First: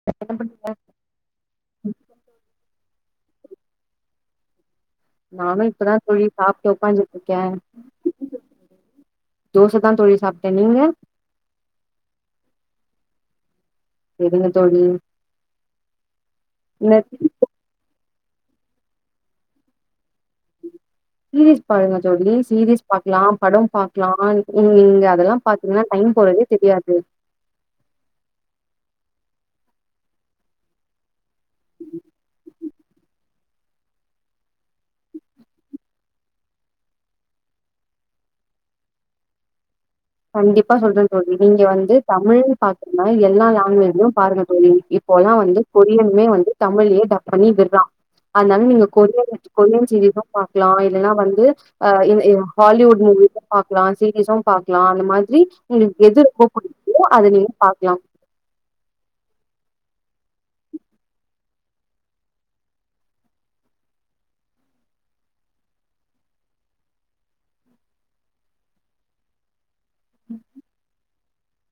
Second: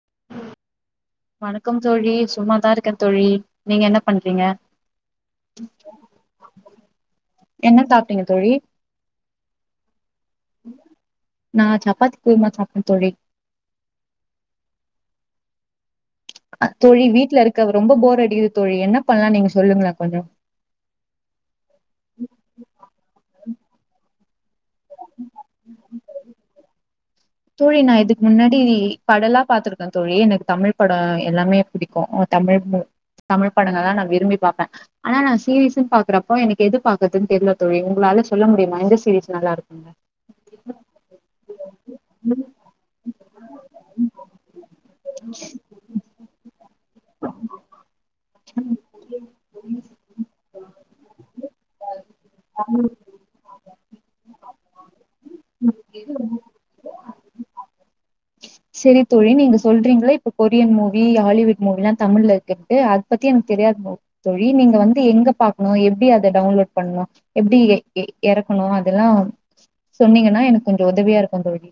[inaudible] வணக்கம் தோழி சும்மாதா இருக்க தோழி நீங்க என்ன பண்றீங்க நானும் இப்பதா தோழி சாப்ட்டு உக்காந்துட்டுருக்கே என்ன சாப்ட்டீங்க தோழி தோச தா தோழி சாப்ட்டே நீங்க நா சப்பாத்தி குருமா சாப்ட்டே தோழி செரிங்க தோழி இந்த தோழி வீட்ல இருக்க ரொம்ப போர் அடிக்குது தோழி என்ன பண்ணலா நீங்க சொல்லுங்களோ கொஞ்சோ சீரியஸ் பாருங்க தோழி சீரியஸ் பாக்லா படம் பாக்லா ம் நீங்க அதெல்லா பாத்தீங்கன்னா டைம் போறதே தெரியாது தோழி நா இதுக்கு முன்னாடி படல்லா பாத்துருக்கே தோழி எனக்கு தமிழ் பட எல்லாமே பிடிக்கு அ தமிழ் தமிழ் படங்கள்ல்லா நா விரும்பி பாப்பே ஆனா நா சீரியஸ்சும் பாக்குறப்போ எனக்கு எது பாக்குறதுன்னு தெரில தோழி உங்களால சொல்ல முடியுமா எந்த சீரியஸ் நல்லா இருக்குனு கண்டிப்பா சொல்றே தோழி நீங்க வந்து தமிழ் பாத்திங்கனா எல்லா லாங்குவேஜ்லயு பாருங்க தோழி இப்போல்லா வந்து கொரியனுமே வந்து தமிழ்லே டப் பண்ணி விட்றா அதனால நீங்க கொரியன்ல கொரியன் சீரியஸ்ஸு பாக்லா இல்லனா வந்து அ இன் இன் ஹாலிவுட் மூவிஸும் பாக்லா சீரிஸூ பாக் லா அந்த மாதிரி உங்களுக்கு எது ரொம்ப புடிக்குதோ அத நீங்க பாக்லா சேரி தோழி நீங்க சொல்றீங்ளே இப்ப கொரியன் மூவி ஹாலிவுட் மூவில்லா தமிழ்ல இருக்குன்ட்டு அது பத்தி எனக்கு தெரியாது தோழி நீங்க வந்து எங்க பாக்கணு எப்டி அத டவுன்லோட் பண்ணு எப்டி எ எ எறக்கணு அதெல்லா சொன்னீங்கன்னா எனக்கு கொஞ்ச உதவியா இருக்கு தோழி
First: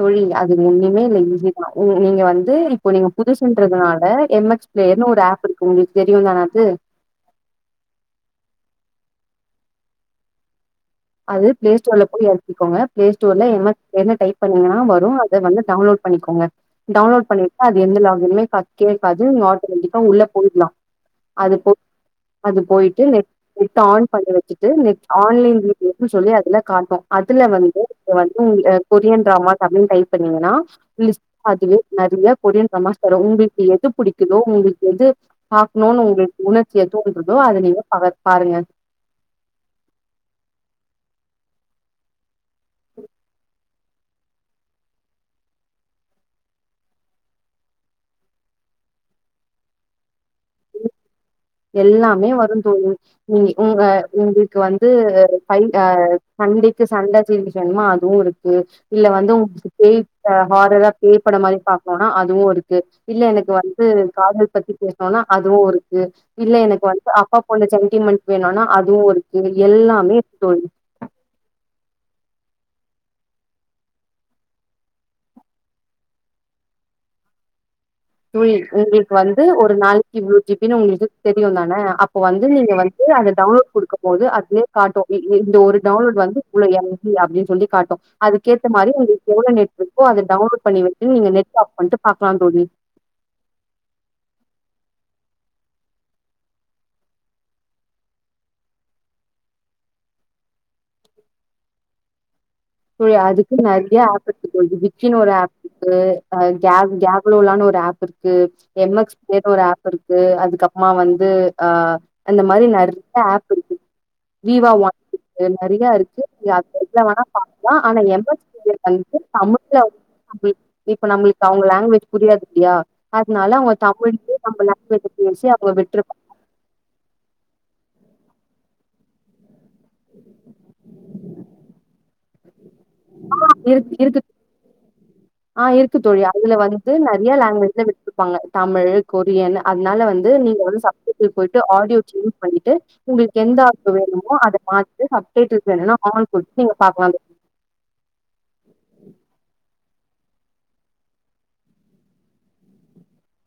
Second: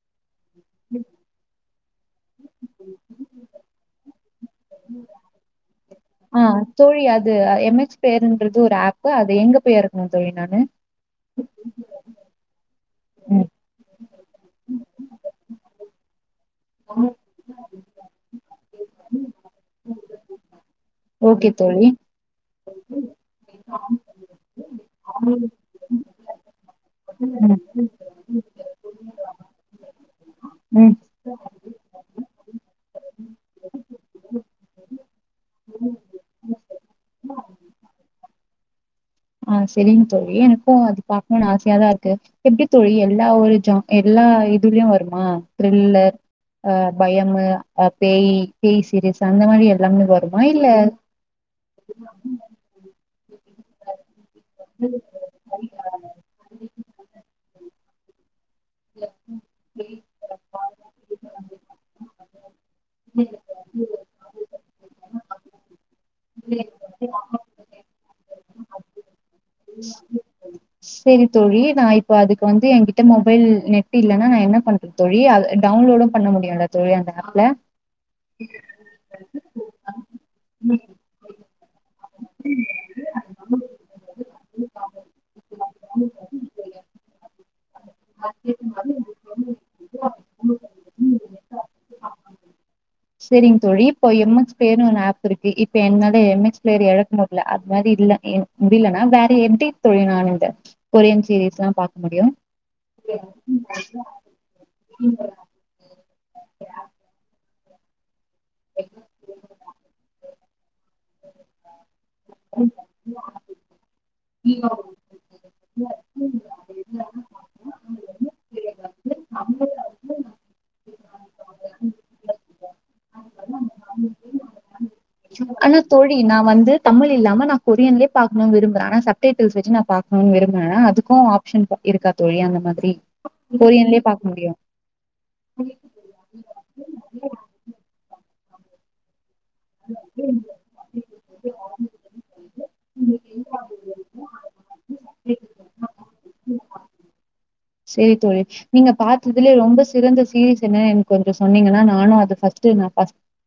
தோழி அது ஒண்ணுமே இல்ல ஈஸிதா நீ நீங்க வந்து இப்போ நீங்க புதுசுன்றதுனால எம் எக்ஸ் ப்ளேயர்னு ஒரு ஆப் இருக்கு உங்கள்க்கு தெரியுல ஆ தோழி அது எம் எக்ஸ் ப்ளேயர்ன்றது ஒரு ஆப்பு அது எங்க போய் ஏறக்கணு தோழி நானு அது ப்ளே ஸ்டோர்ல போய் எறக்கிக்கோங்க ப்ளே ஸ்டோர்ல ம் எம் எக்ஸ் ப்ளேயர்னு டைப் பண்ணீங்கன்னா வரு அத வந்து டவுன்லோட் பண்ணிக்கோங்க டவுன்லோட் பண்ணிக்கா அது எந்த லாக்கின்மே கா கேக்காது [unintelligible] உள்ள போயிட்லா ஓகே தோழி அப்டி போயிட்டு நெட் நெட் ஆன் பண்ணி வச்சுட்டு நெட் ஆன்லைன்லே அப்டின்னு சொல்லி அதுல காட்டு அதுல ம் வந்து இ வந்து கொரியன் டிராமா தமிழ்னு டைப் பண்ணீங்கன்னா ம் [unintelligible] அதுவே நெறைய கொரியன் ட்ராமாஸ் தரு உங்களுக்கு எது புடிக்குதோ உங்களுக்கு எது பாக்கனுனு உங்களுக்கு உணர்ச்சிய தூண்டிட்ருக்கோ அத நீங்க பாருங்க ஆ சரிங்க தோழி எனக்கு அது பாக்கணும்னு ஆசையாதா இருக்கு எப்டி தோழி எல்லா ஒரு ஜா எல்லா இதுலயு வருமா த்ரில்லர் அ பயமு அ பேயி பேய் சீரியஸ் அந்த மாரி எல்லாமே வருமா இல்ல எல்லாமே வரு தோழி நீ உங்க உங்களுக்கு வந்து பை அ சண்டைக்கு சண்ட சீரியஸ் வேணுமா அதுவு இருக்கு இல்ல வந்து உங்களுக்கு பேய் ஹ ஹாரரா பேய்பட மாரி பாக்கோனா அதுவு இருக்கு இல்ல எனக்கு வந் து காதல் பத்தி பேசுனோனா அதுவு இருக்கு இல்ல எனக்கு வந்து அப்பா பொண்ணு சென்டிமெண்ட் வேணுனா அதுவு இருக்கு எல்லாமே இருக்கு தோழி செரி தோழி நா இப்ப அதுக்கு வந்து எங்கிட்ட மொபைல் நெட் இல்லன்னா நா என்ன பண் தோழி அத டவுன்லோடும் பண்ண முடியதா தோழி அந்த ஆப்பா தோழி உங்களுக்கு வந்து ஒரு நாளைக்கு இவ்ளோ ஜு பி னு ஒங்களுக்கு தெரியுந்தான அப்ப வந்து நீங்க வந்து அத டவுன்லோட் குடுக்கும் போது அதுவே காட்டு இந்த ஒரு டவுன்லோட் வந்து உள்ள எரர் அப்டின்னு சொல்லி காட்டு அதுக்கேத்த மாரி ஒங்களுக்கு எவ்ளோ நெட் இருக்கோ அத டவுன்லோட் பண்ணிவச்சு நீங்கள் நெட் ஆஃப் பண்ணிட்டு பாக்கலாந்தோழி செரிங்க தோழி இப்போ எம் எஸ் பிளேயர்னு ஒன் ஆப் இருக்கு இப்ப என்னோட எம் எக்ஸ் பிளேயர் எழக்க முடியல அது மாரி இல்ல முடியலனா வேற எப்டி தொழினான இந்த கொரியன் சீரீஸ் எல்லா பாக்க முடியு தோழி அதுக்கு நெறய ஆப் இருக்கு தோழி பிச்சின்னு ஒரு ஆப் அ க கேப் கேப்லோலான ஒரு ஆப் இருக்கு எம் எக்ஸ் பிளேயர்னு ஒரு ஆப் இருக்கு அதுக்கப்புறோ அப்றமா வந்து அ அந்த மாரி நெறய ஆப் இருக்கு வீவா நெறயா இருக்கு அ நெட்ல வேணா பாக்கலா ஆனா எம் எக்ஸ் பிளேயர் வந்து தமிழ் தமிழ்ல இப்ப நம்மளுக்கு அவுங்க லாங்குவேஜ் புரியாது இல்லையா அதனால அவுங்க தமிழ்யே நம்ம லாங்குவேஜ் ஆனா தோழி நா வந்து தமிழ் இல்லாம நா கொரியன்லயே பாக்கனு விரும்புறே ஆனா ச டல்ஸ் வச்சு நா பாக்கனு விரும்புறே அதுக்கு ஆப்ஷன் இருக்கா தோழி அந்த மாதிரி ஆ இரு கொரியன்லயே இருக்கு பாக்க முடியும் ஆ இருக்கு தோழி அதுல வந்து நெறய லாங்குவேஜ்ல வச்சிருப்பாங்க தமிழ் கொரியன் அதனால வந்து நீங்க வந்து சப்ஜெக்டக்கு போய்ட்டு ஆடியோ சூஸ் பண்ணிட்டு உங்களுக்கு எந்த ஆப்பு வேணுமோ அத பாத்து சப்டைட்டில்ஸ் வேணும்னா ஆ குடுத்து நீங்க பாக்கலா தோழி சேரி தோழி நீங்க பாத்ததுலே ரொம்ப சிறந்த சீரீஸ் எனக்கு கொஞ்சோ சொன்னீங்கனா நானு அத பஸ்ட்டு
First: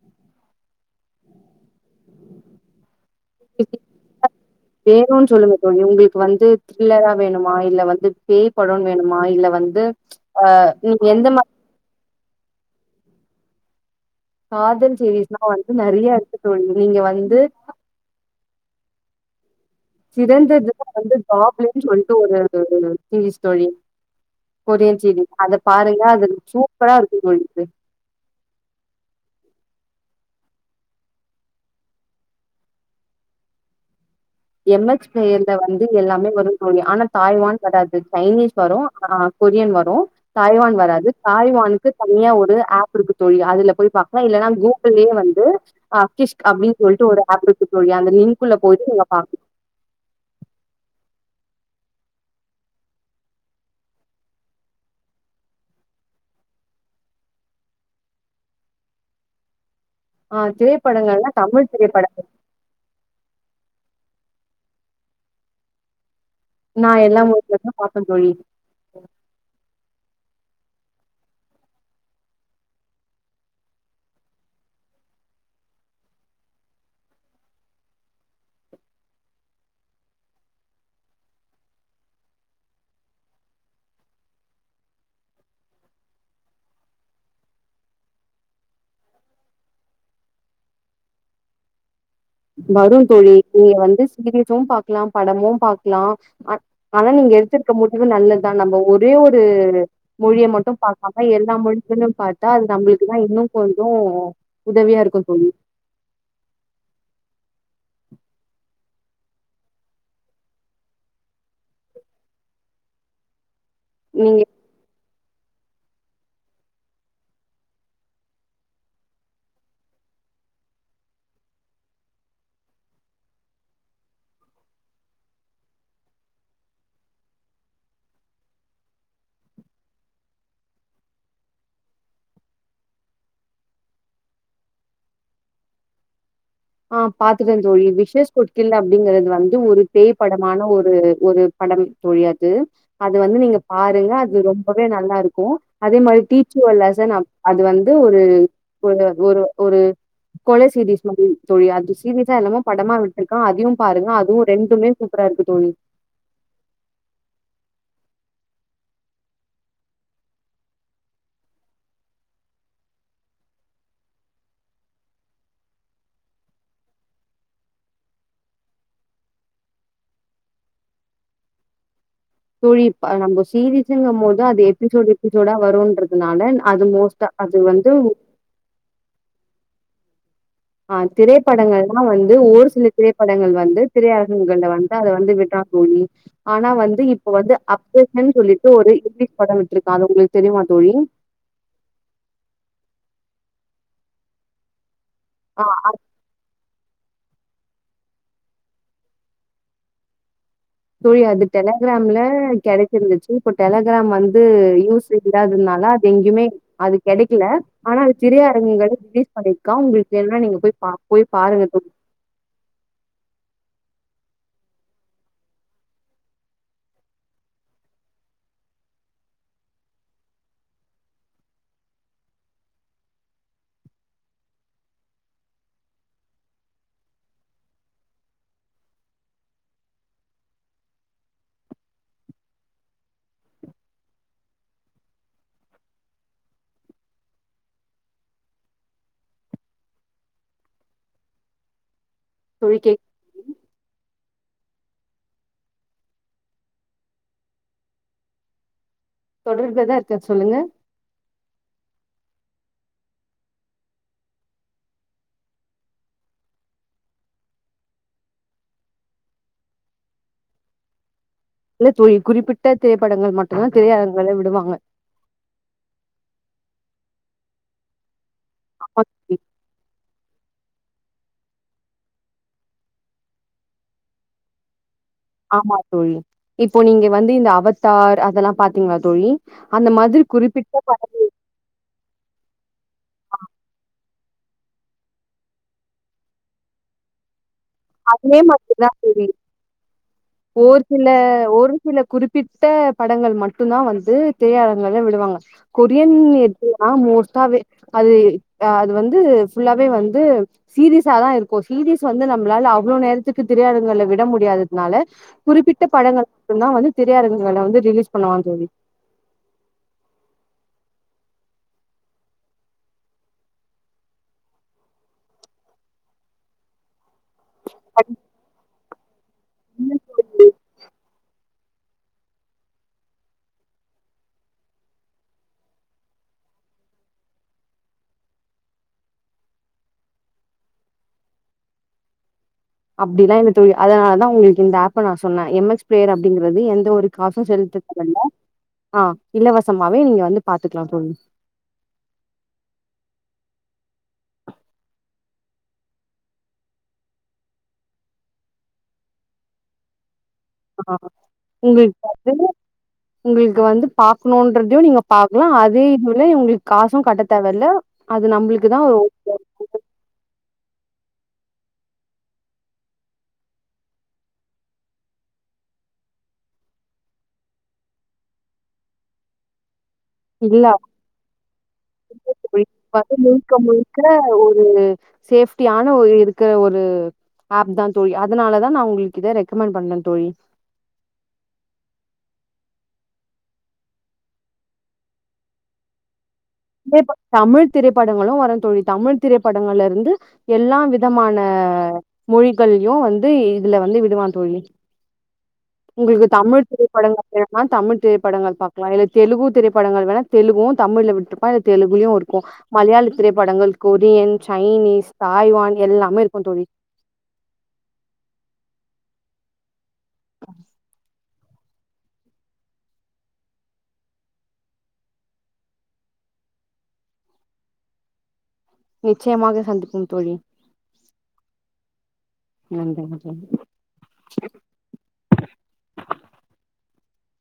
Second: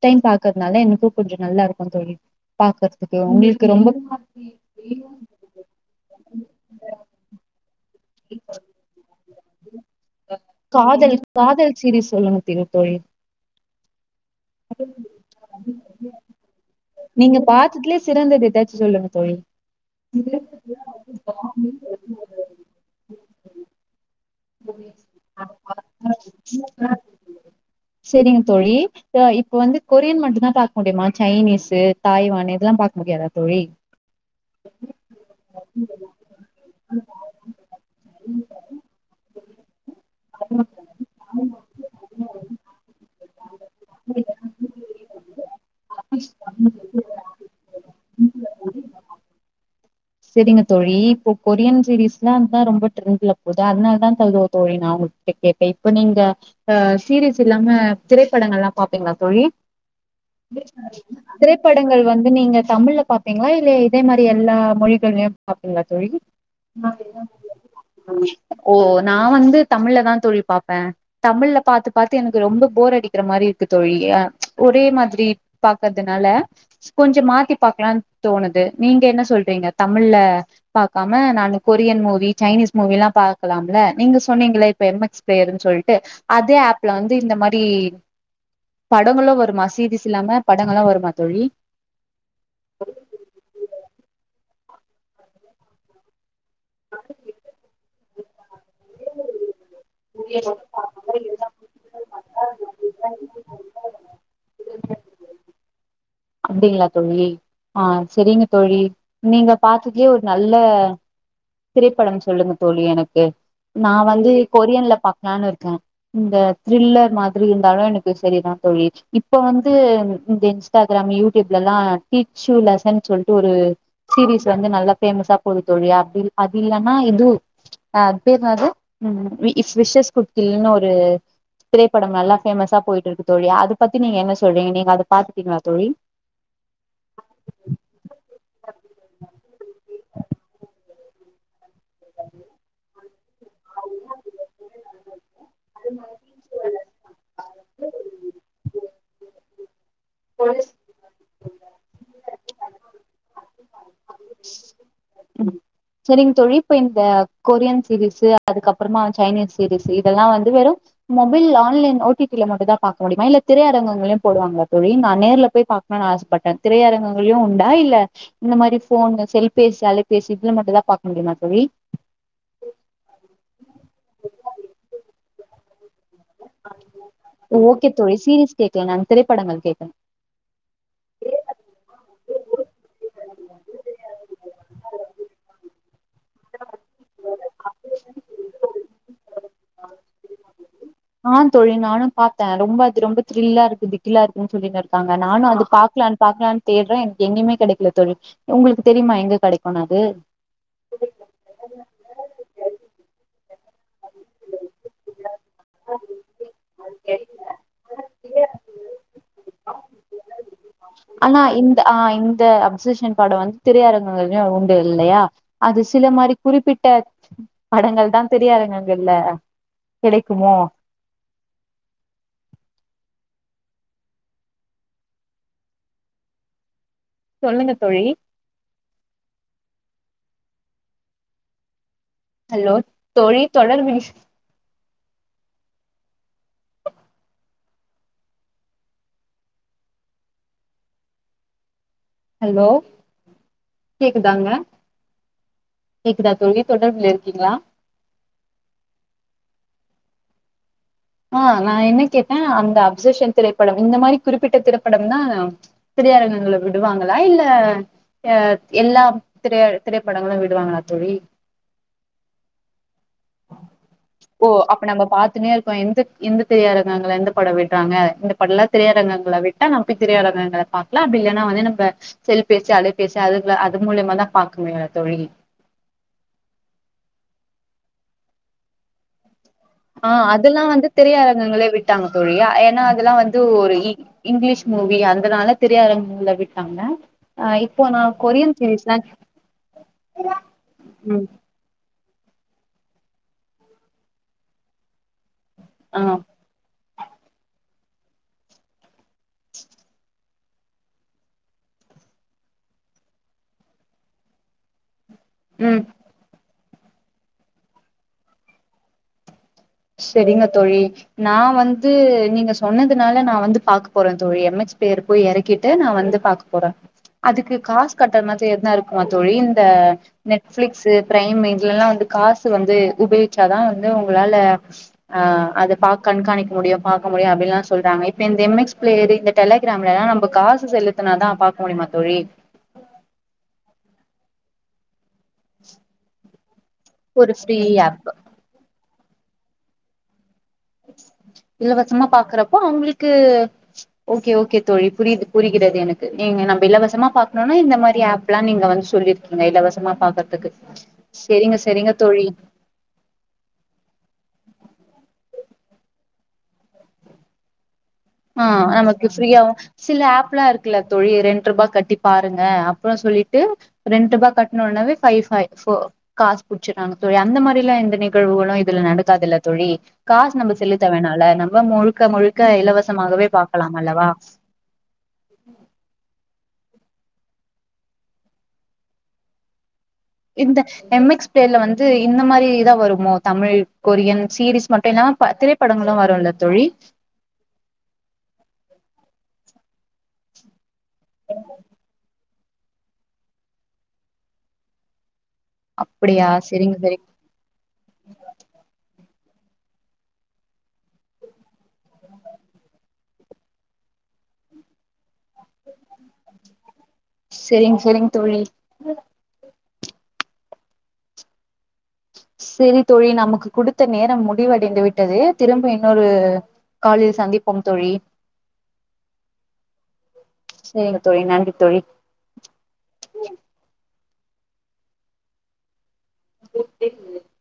டைம் பாக்குறதுனால எனக்கு கொஞ்சோ நல்லா இருக்கு தோழி பாக்குறதுக்கு ஒங்களுக்கு ரொம்ப சொல்லுங்க தோழி ஒங்களுக்கு வந்து த்ரில்லரா வேணுமா இல்ல வந்து பேய்ப்படோனு வேணுமா இல்ல வந்து நீங்க காதல் எந்த மாரி காதல் சீரிஸ் சொல்லணு திரு தோழி காதல் சீரிஸ்லா வந்து நெறய இருக்கு தோழி நீங்க வந் நீங்க பாத்ததுலயே சிறந்தது ஏதாச்சு சொல்லுங்க தோழி சிறந்ததுல வந்து ஜாப்லு சொல்ட்டு ஒரு சீரிஸ் தோழி கொரியன் சீரிஸ் அத பாருங்க அது சூப்பரா இருக்கு தோழி செரிங்க தோழி இப்ப இப்ப வந்து கொரியன் மட்டுந்தா பாக்க முடியுமா சைனீஸூ தாய்வானு இதெல்லா பாக்க முடியாதா தோழி எம் எக்ஸ் ப்ளேயர்ல வந்து எல்லாமே வருந்தோழி ஆனா தாய்வான் வராது சைனீஸ் வரு ஆ கொரியன் வரு தாய்வான் வராது தாய்வானுக்கு தனியா ஒரு ஆப் இருக்கு தோழி அதுல போய் பாக்கலா இல்லன்னா கூக்குள்ளேயே வந்து ஆப் கிஷ் அப்டின் சொல்லிட்டு ஒரு ஆப் இருக்கு தோழி அந்த லின்க்குள்ள போயிட்டுக்கலா செரிங்க தோழி இப்போ கொரியன் சீரிஸ்னாதா ரொம்ப ட்ரெண்ட்ல போகுது அதனால தா தகு தோழி நா உ கேட்டே இப்ப நீங்க அ சீரீஸ் இல்லாம திரைப்படங்கள் எல்லா பாப்பீங்ளா தோழி ஆ திரைப்படங்கள்னா தமிழ் திரைப்படங்கள் வந்து நீங்க தமிழ்ல பா ப்பீங்ளா இல்லே இதே மாரி எல்லா மொழிகள்ளயு பாப்பிங்ளா தோழி நா எல்லா மொழிலேயு பாப்பே தோழி ஓ நா வந்து தமிழ்ல தா தோழி பாப்பே தமிழ்ல பாத்து பாத்து எனக்கு ரொம்ப போர் அடிக்கிற மாரி இருக்கு தோழி ஒரே மாதிரி பாக்குறதுனால கொஞ்சோ மாத்தி பாக்கலானு தோணுது நீங்க என்ன சொல்றீங்க தமிழ்ல பாக்காம நானு கொரியன் மூவி சைனீஸ் மூவில்லா பாக்கலாம்ல நீங்க சொன்னீங்க இப்ப எம் எக்ஸ் சேரின் சொல்ட்டு அதே ஆப்ல வந்து இந்த மாரி படங்களு வருமா சீரிஸ் இல்லாம படங்களா வருமா தோழி வரு தோழி நீங்க வந்து சீரியஸும் பாக்கலா படமும் பாக்கலா ஆ ஆனா நீங்க எடுத்துருக்க முடிவு நல்லத்தா நம்ம ஒரே ஒரு மொழியை மட்டு பா ஆக எல்லா மொழிகளு பாத்தா அது நம்மளுக்கு தா இன்னு கொஞ்சோ உதவியாருக்கு தோழி அப்டிங்களா தோழி ஆ செரிங்க தோழி நீங்க பாத்ததுல்லயே ஒரு நல்ல திரைப்படம் சொல்லுங்க தோழி எனக்கு நா வந்து நீங்க கொரியன்ல பாக்கலான்னு இருக்கே இந்த த்ரில்லர் மாரி இருந்தாலு எனக்கு செரிதா தோழி இப்ப வந்து இந்த இன்ஸ்டாக் கிராம் யூடியூப்லெல்லா டீச்சியு லெசன் சொல்லிட்டு ஒரு சீரிஸ் வந்து நல்லா பேமஸா பொது தோழி அப்படிருக் அது இல்ன்னா இது அத் பேர்ன்னாது ம் ம் இ விஷேஸ் குடுத்தில்லன்னு ஒரு திரைப்படம் நல்லா ஃபேமஸா போயிட்டு இருக்கு தோழி அத பத்தி நீங்க என்ன சொல்றீங்க நீங்க அத பாத்துட்டீங்கலா தோழி ஆ பாத்துட்டே தோழி விஷேஷ் குடித்தில அப்படிங்கறது வந்து ஒரு பேய்படமான ஒரு ஒரு படம் தோழி அது அது வந்து நீங்க பாருங்க அது ரொம்பவே நல்லாருக்கு அதே மாதிரி டீத் ச்சுவல் லசன் அப் அது வந்து ஒரு ஒரு ஒரு கொல தோழி செய்தியே சீரீயு சொன்னமாரி தோழி அது சீரியஸா இல்லாம படமா விட்ருக்கா அதையு பாருங்க அதுவு ரெண்டுமே சூப்பராருருக்கு தோழி செரிங்க தோழி இப்ப இந்த கொரியன் சீரீஸ் அதுக்கப்புறமா சைனீஸ் சீரீஸ் இதெல்லாம வந்து வெறு மொபைல் ஆன்லைன் ஓ டி பில மட்டு தா பாக்க முடியமா இல்ல திரையரங்கங்களையு போடுவாங்களா தோழி நா நேர்ல போய் பாக் நா ஆசப்பட்டே திரையரங்கங்களையு உண்டா இல்ல இந்த மாரி ஃபோன் செல்பேசி அலை பேசி இதுல மட்டும் தா பாக்க முடியுமா தோழி தோழி இப்பா நம்ம சீரிஸுங்கும் போது அது எபிசோடு எபிசோடா வருன்றதுனால அது மோஸ்ட்டா ஓ அது ஓகே வந்து தோழி சீரிஸ் கேகல நானு திரைப்படங்கள் கேக்கற ஆ திரைப்படங்கள்லா வந்து ஒரு சில திரைப்படங்கள் வந்து திரையரங்குங்கள்ல வந்து அத வந்து விட்றான் தோழி ஆனா வந்து இப்ப வந்து அப்ரேஷன் சொல்லிட்டு ஒரு இங்கிலீஷ் படோ விட்டுருக்கா அது உங்களுக்கு தெரியுமா தோழி ஆ தோழி நானு பாத்த ரொம்ப அது ரொம்ப த்ரில்லாருக்குத் திகிளாருக்குன் சொல்லின் இருக்கங்க நானு அது ஆ பாக்கலான் பாக்கலான் தேட்றே எங்கேயுமே கெடைக்கல தோழி உங்களுக்கு தெரியுமா எங்க கடைக்கன்னு அது போயி அது டெலக்ராம்ல கெடைக்கிது வெச்சு இப்போ டெலக்ராம் வந்து யூஸ் இது விடாதுனால அது எங்கயுமே அது கெடைக்கல ஆனா அது திரை சிரைய அரங்குங்கள்ல ரிலீஸ் பண்ணிருக்கா உங்களுக்கு வேணுன்னா நீங்க போய் பா போய் ஆனா பாருங்க இந்த தோழி ஆ இந்த அப்சஷன் படோ வந்து திரையரங்கங்களையு உண்டு இல்லையா அது சில மாரி குறிப்பிட்ட படங்கள் தா திரையரங்கங்கள்ல கிடைக்குமோ சொல்லுங்க தோழி ஹலோ தோழி தொடர்பு ஹலோ தோழி கேக் ஹலோ கேக்குதாங்க கேக்குதா தோழி தொடர்புல இருக்கீங்களா தொடர்புலதா இருக்கே சொல்லுங்க ஆ நா என்ன கேட்டே அந்த அப்சர்ஷன் திரைப்படம் இந்த மாரி குறிப்பிட்ட திரைப்படம்தா திரையரங்கள்ல விடுவாங்கலா இல்ல அ எல்லா திரைய திரைப்படங்களு விடுவாங்களா தோழி இல்ல தோழி குறிப்பிட்ட திரைப்படங்கள் மட்டும்தா திரையரங்கள்ல ஓ விடுவாங்க அப்ப நம்ம பாத்துன்னேருக் கோ எந்த திரையரங்கள்ல எந்த படோ விடுறாங்க இந்த படோல்லா ஆமா தோழி. திரையரங்கள்ல விட்டா நாம் போய் திரையரங்கள்ல பாத் அப்டி இல்லன்னா வந்து நம்ப செல் பேசி அலை பேசி அதுல அது மூலயமா தா பாக்க முடியாதா தோழி ஆமா தோழி இப்போ நீங்க வந்து இந்த அவத்தார் அதெல்லா பாத்தீங்களா தோழி அந்த மாதிரி குறிப்பிட்ட பா ங்களே விட்டாங்க தோழி ஏன்னா அதெல்லா வந்து ஒரு இங்கிலீஷ் மூவி அந்தனால திரையரங்குல விட்டாங்க ஆ இப்போ ஆனா அதே மாதிரிதா தோழி ஓர் சில ம் ஓரு சில குறிப்பிட்ட படங்கள் மட்டுந்தா வந்து திரையரங்குகள்ல விடுவாங்க ஆ கொரியன் நா மோஸ்ட்டாவே அது அ அது வந்து ஃபுல்லாவே வந்து சீரீஸாாதா இருக்கோ சீரிஸ் வந்து நம்பளால அவ்வளோ நேரத்துக்கு திரையரங்குகள்ல விட முடியாததுனால ம் குறிப்பிட்ட படங்களுக்குதா வந்து திரையரங்குகள்ல வந்து ரிலீஸ் பண்ணுவா தோழி செரிங்க தோழி நா வந்து நீங்க சொன்னதுனால நா வந்து பாக்க போறே தோழி எம் எச் பியர் போய் எறக்கிட்டு நா வந்து பாக்க போற அதுக்கு காசு கட்டறன எதுனா இருக்குமா தோழி இந்த நெட்ஃபிளிக்ஸு பிரைமு இதுலலா வந்து காசு வந்து உபயோகிச்சாதா வந்து உங்களால ஆ அது கண்காணிக்க முடியு பாக்க முடியு அப்டீல்லா சொல்றாங்க இப்ப இந்த எம் எக்ஸ் பிளேயர் இந்த டெலகிராம்லலா நம்ப காசு செலுத்துனாதா பாக்க முடியுமா தோழி அப்புடிலா இல்ல தோழி அதனாலதா உங்குளுக்கு இந்த ஆப் ப நா சொன்னே எம் எஸ் பிளேர் அப்டீங்கறது எந்த ஒரு காசும் ஃப்ரீ செலுத்த ஆப் தேவயில்ல ஆ இலவசமாவே நீங்க வந்து பாத்துக்கலா தோழி இலவசமா பாக்குறப்போ உங்குளுக்கு ஓகே ஓகே தோழி புரியுது புரிகிறது எனக்கு நீங்க நம்ப இலவசமா பாக்கணோனா இந்த மாரி ஆப்லா நீங்க வந்து சொல்லி ங்க இலவசமா பாக்குறதுக்கு ஆ உங்குளுக்கு வந்து உங்குளுக்கு வந்து பாக்கணோன்றதையு நீங்க பாக்கலா அதே இதுல உங்குளுக்கு காசும் கட்ட தேவல்ல அது ஆ நம்பளுக்குதா ஒரு நமக்கு ஃப்ரீயாவோ சில ஆப்லா இருக்குல்ல தோழி ரெண்ட்ருபா கட்டி பாருங்க அப்புறோ சொல்லிட்டு ரெண்ட்ருபாக் கட்ன ஒன்னவே ஃபை ஃபை ஃபோர் காசு புட்ச்சுறாங்க தோழி அந்த மாதிரிலா எந்த நிகழ்வுகளு இதுல நடக்காதுல்ல தோழி காசு நம்ம இல்ல செலுத்த வேணால நம்ம முழுக்க முழுக்க அப்டி இலவச வந்து முழுக்க முழுக்க ஒரு சேஃப்டியான ஒரு இருக்க ஒரு ஆப் தா தோழி அதனால தா நா உங்குளுக்கு இத ரெக்கமெண்ட் பன்ற தோழி இந்த எம் எக்ஸ் பிளேயருல வந்து இந்த மாரி தா வருமோ தமிழ் கொரியன் சீரிஸ் மட்டு இல்லா திரைப் படங்களு வரோ இல்ல தோழி தமிழ் திரைப்படங்களு வரோ தோழி தமிழ் திரைப்படங்கள்ல இருந்து எல்லா வித மான மொழிகள்லயு வந்து இதுல வந்து விடுவா தோழி உங்குளுக்கு அப்டியா தமிழ் செரிங்க செரி திரைப்படங்கள் ன்னா தமிழ் திரைப்படங்கள் பாக்கலா இல்ல தெலுகு திரைப்படங்கள் வேணா தெலுகுவோ தமிழ்ல விட்டு றுப்பா தெலுகுலுயு இருக்கோ மலையாள திரைப்படங்கள் கொரியன் சைனீஸ் தாய்வான் எல்லாமே இருக்கோ தோழி செரிங்க செரிங்க தோழி [unintelligible] செரி தோழி நமக்கு குடுத்த நேரம் முடிவடைந்து விட்டது திரும்ப இன்னொரு காலில் சந்திப்போம் தோழி நிச்சயமாக சந்திப்போம் தோழி சேரிங்க தோழி நன்றி தோழி நன்றிங்க தோழி [unintelligible]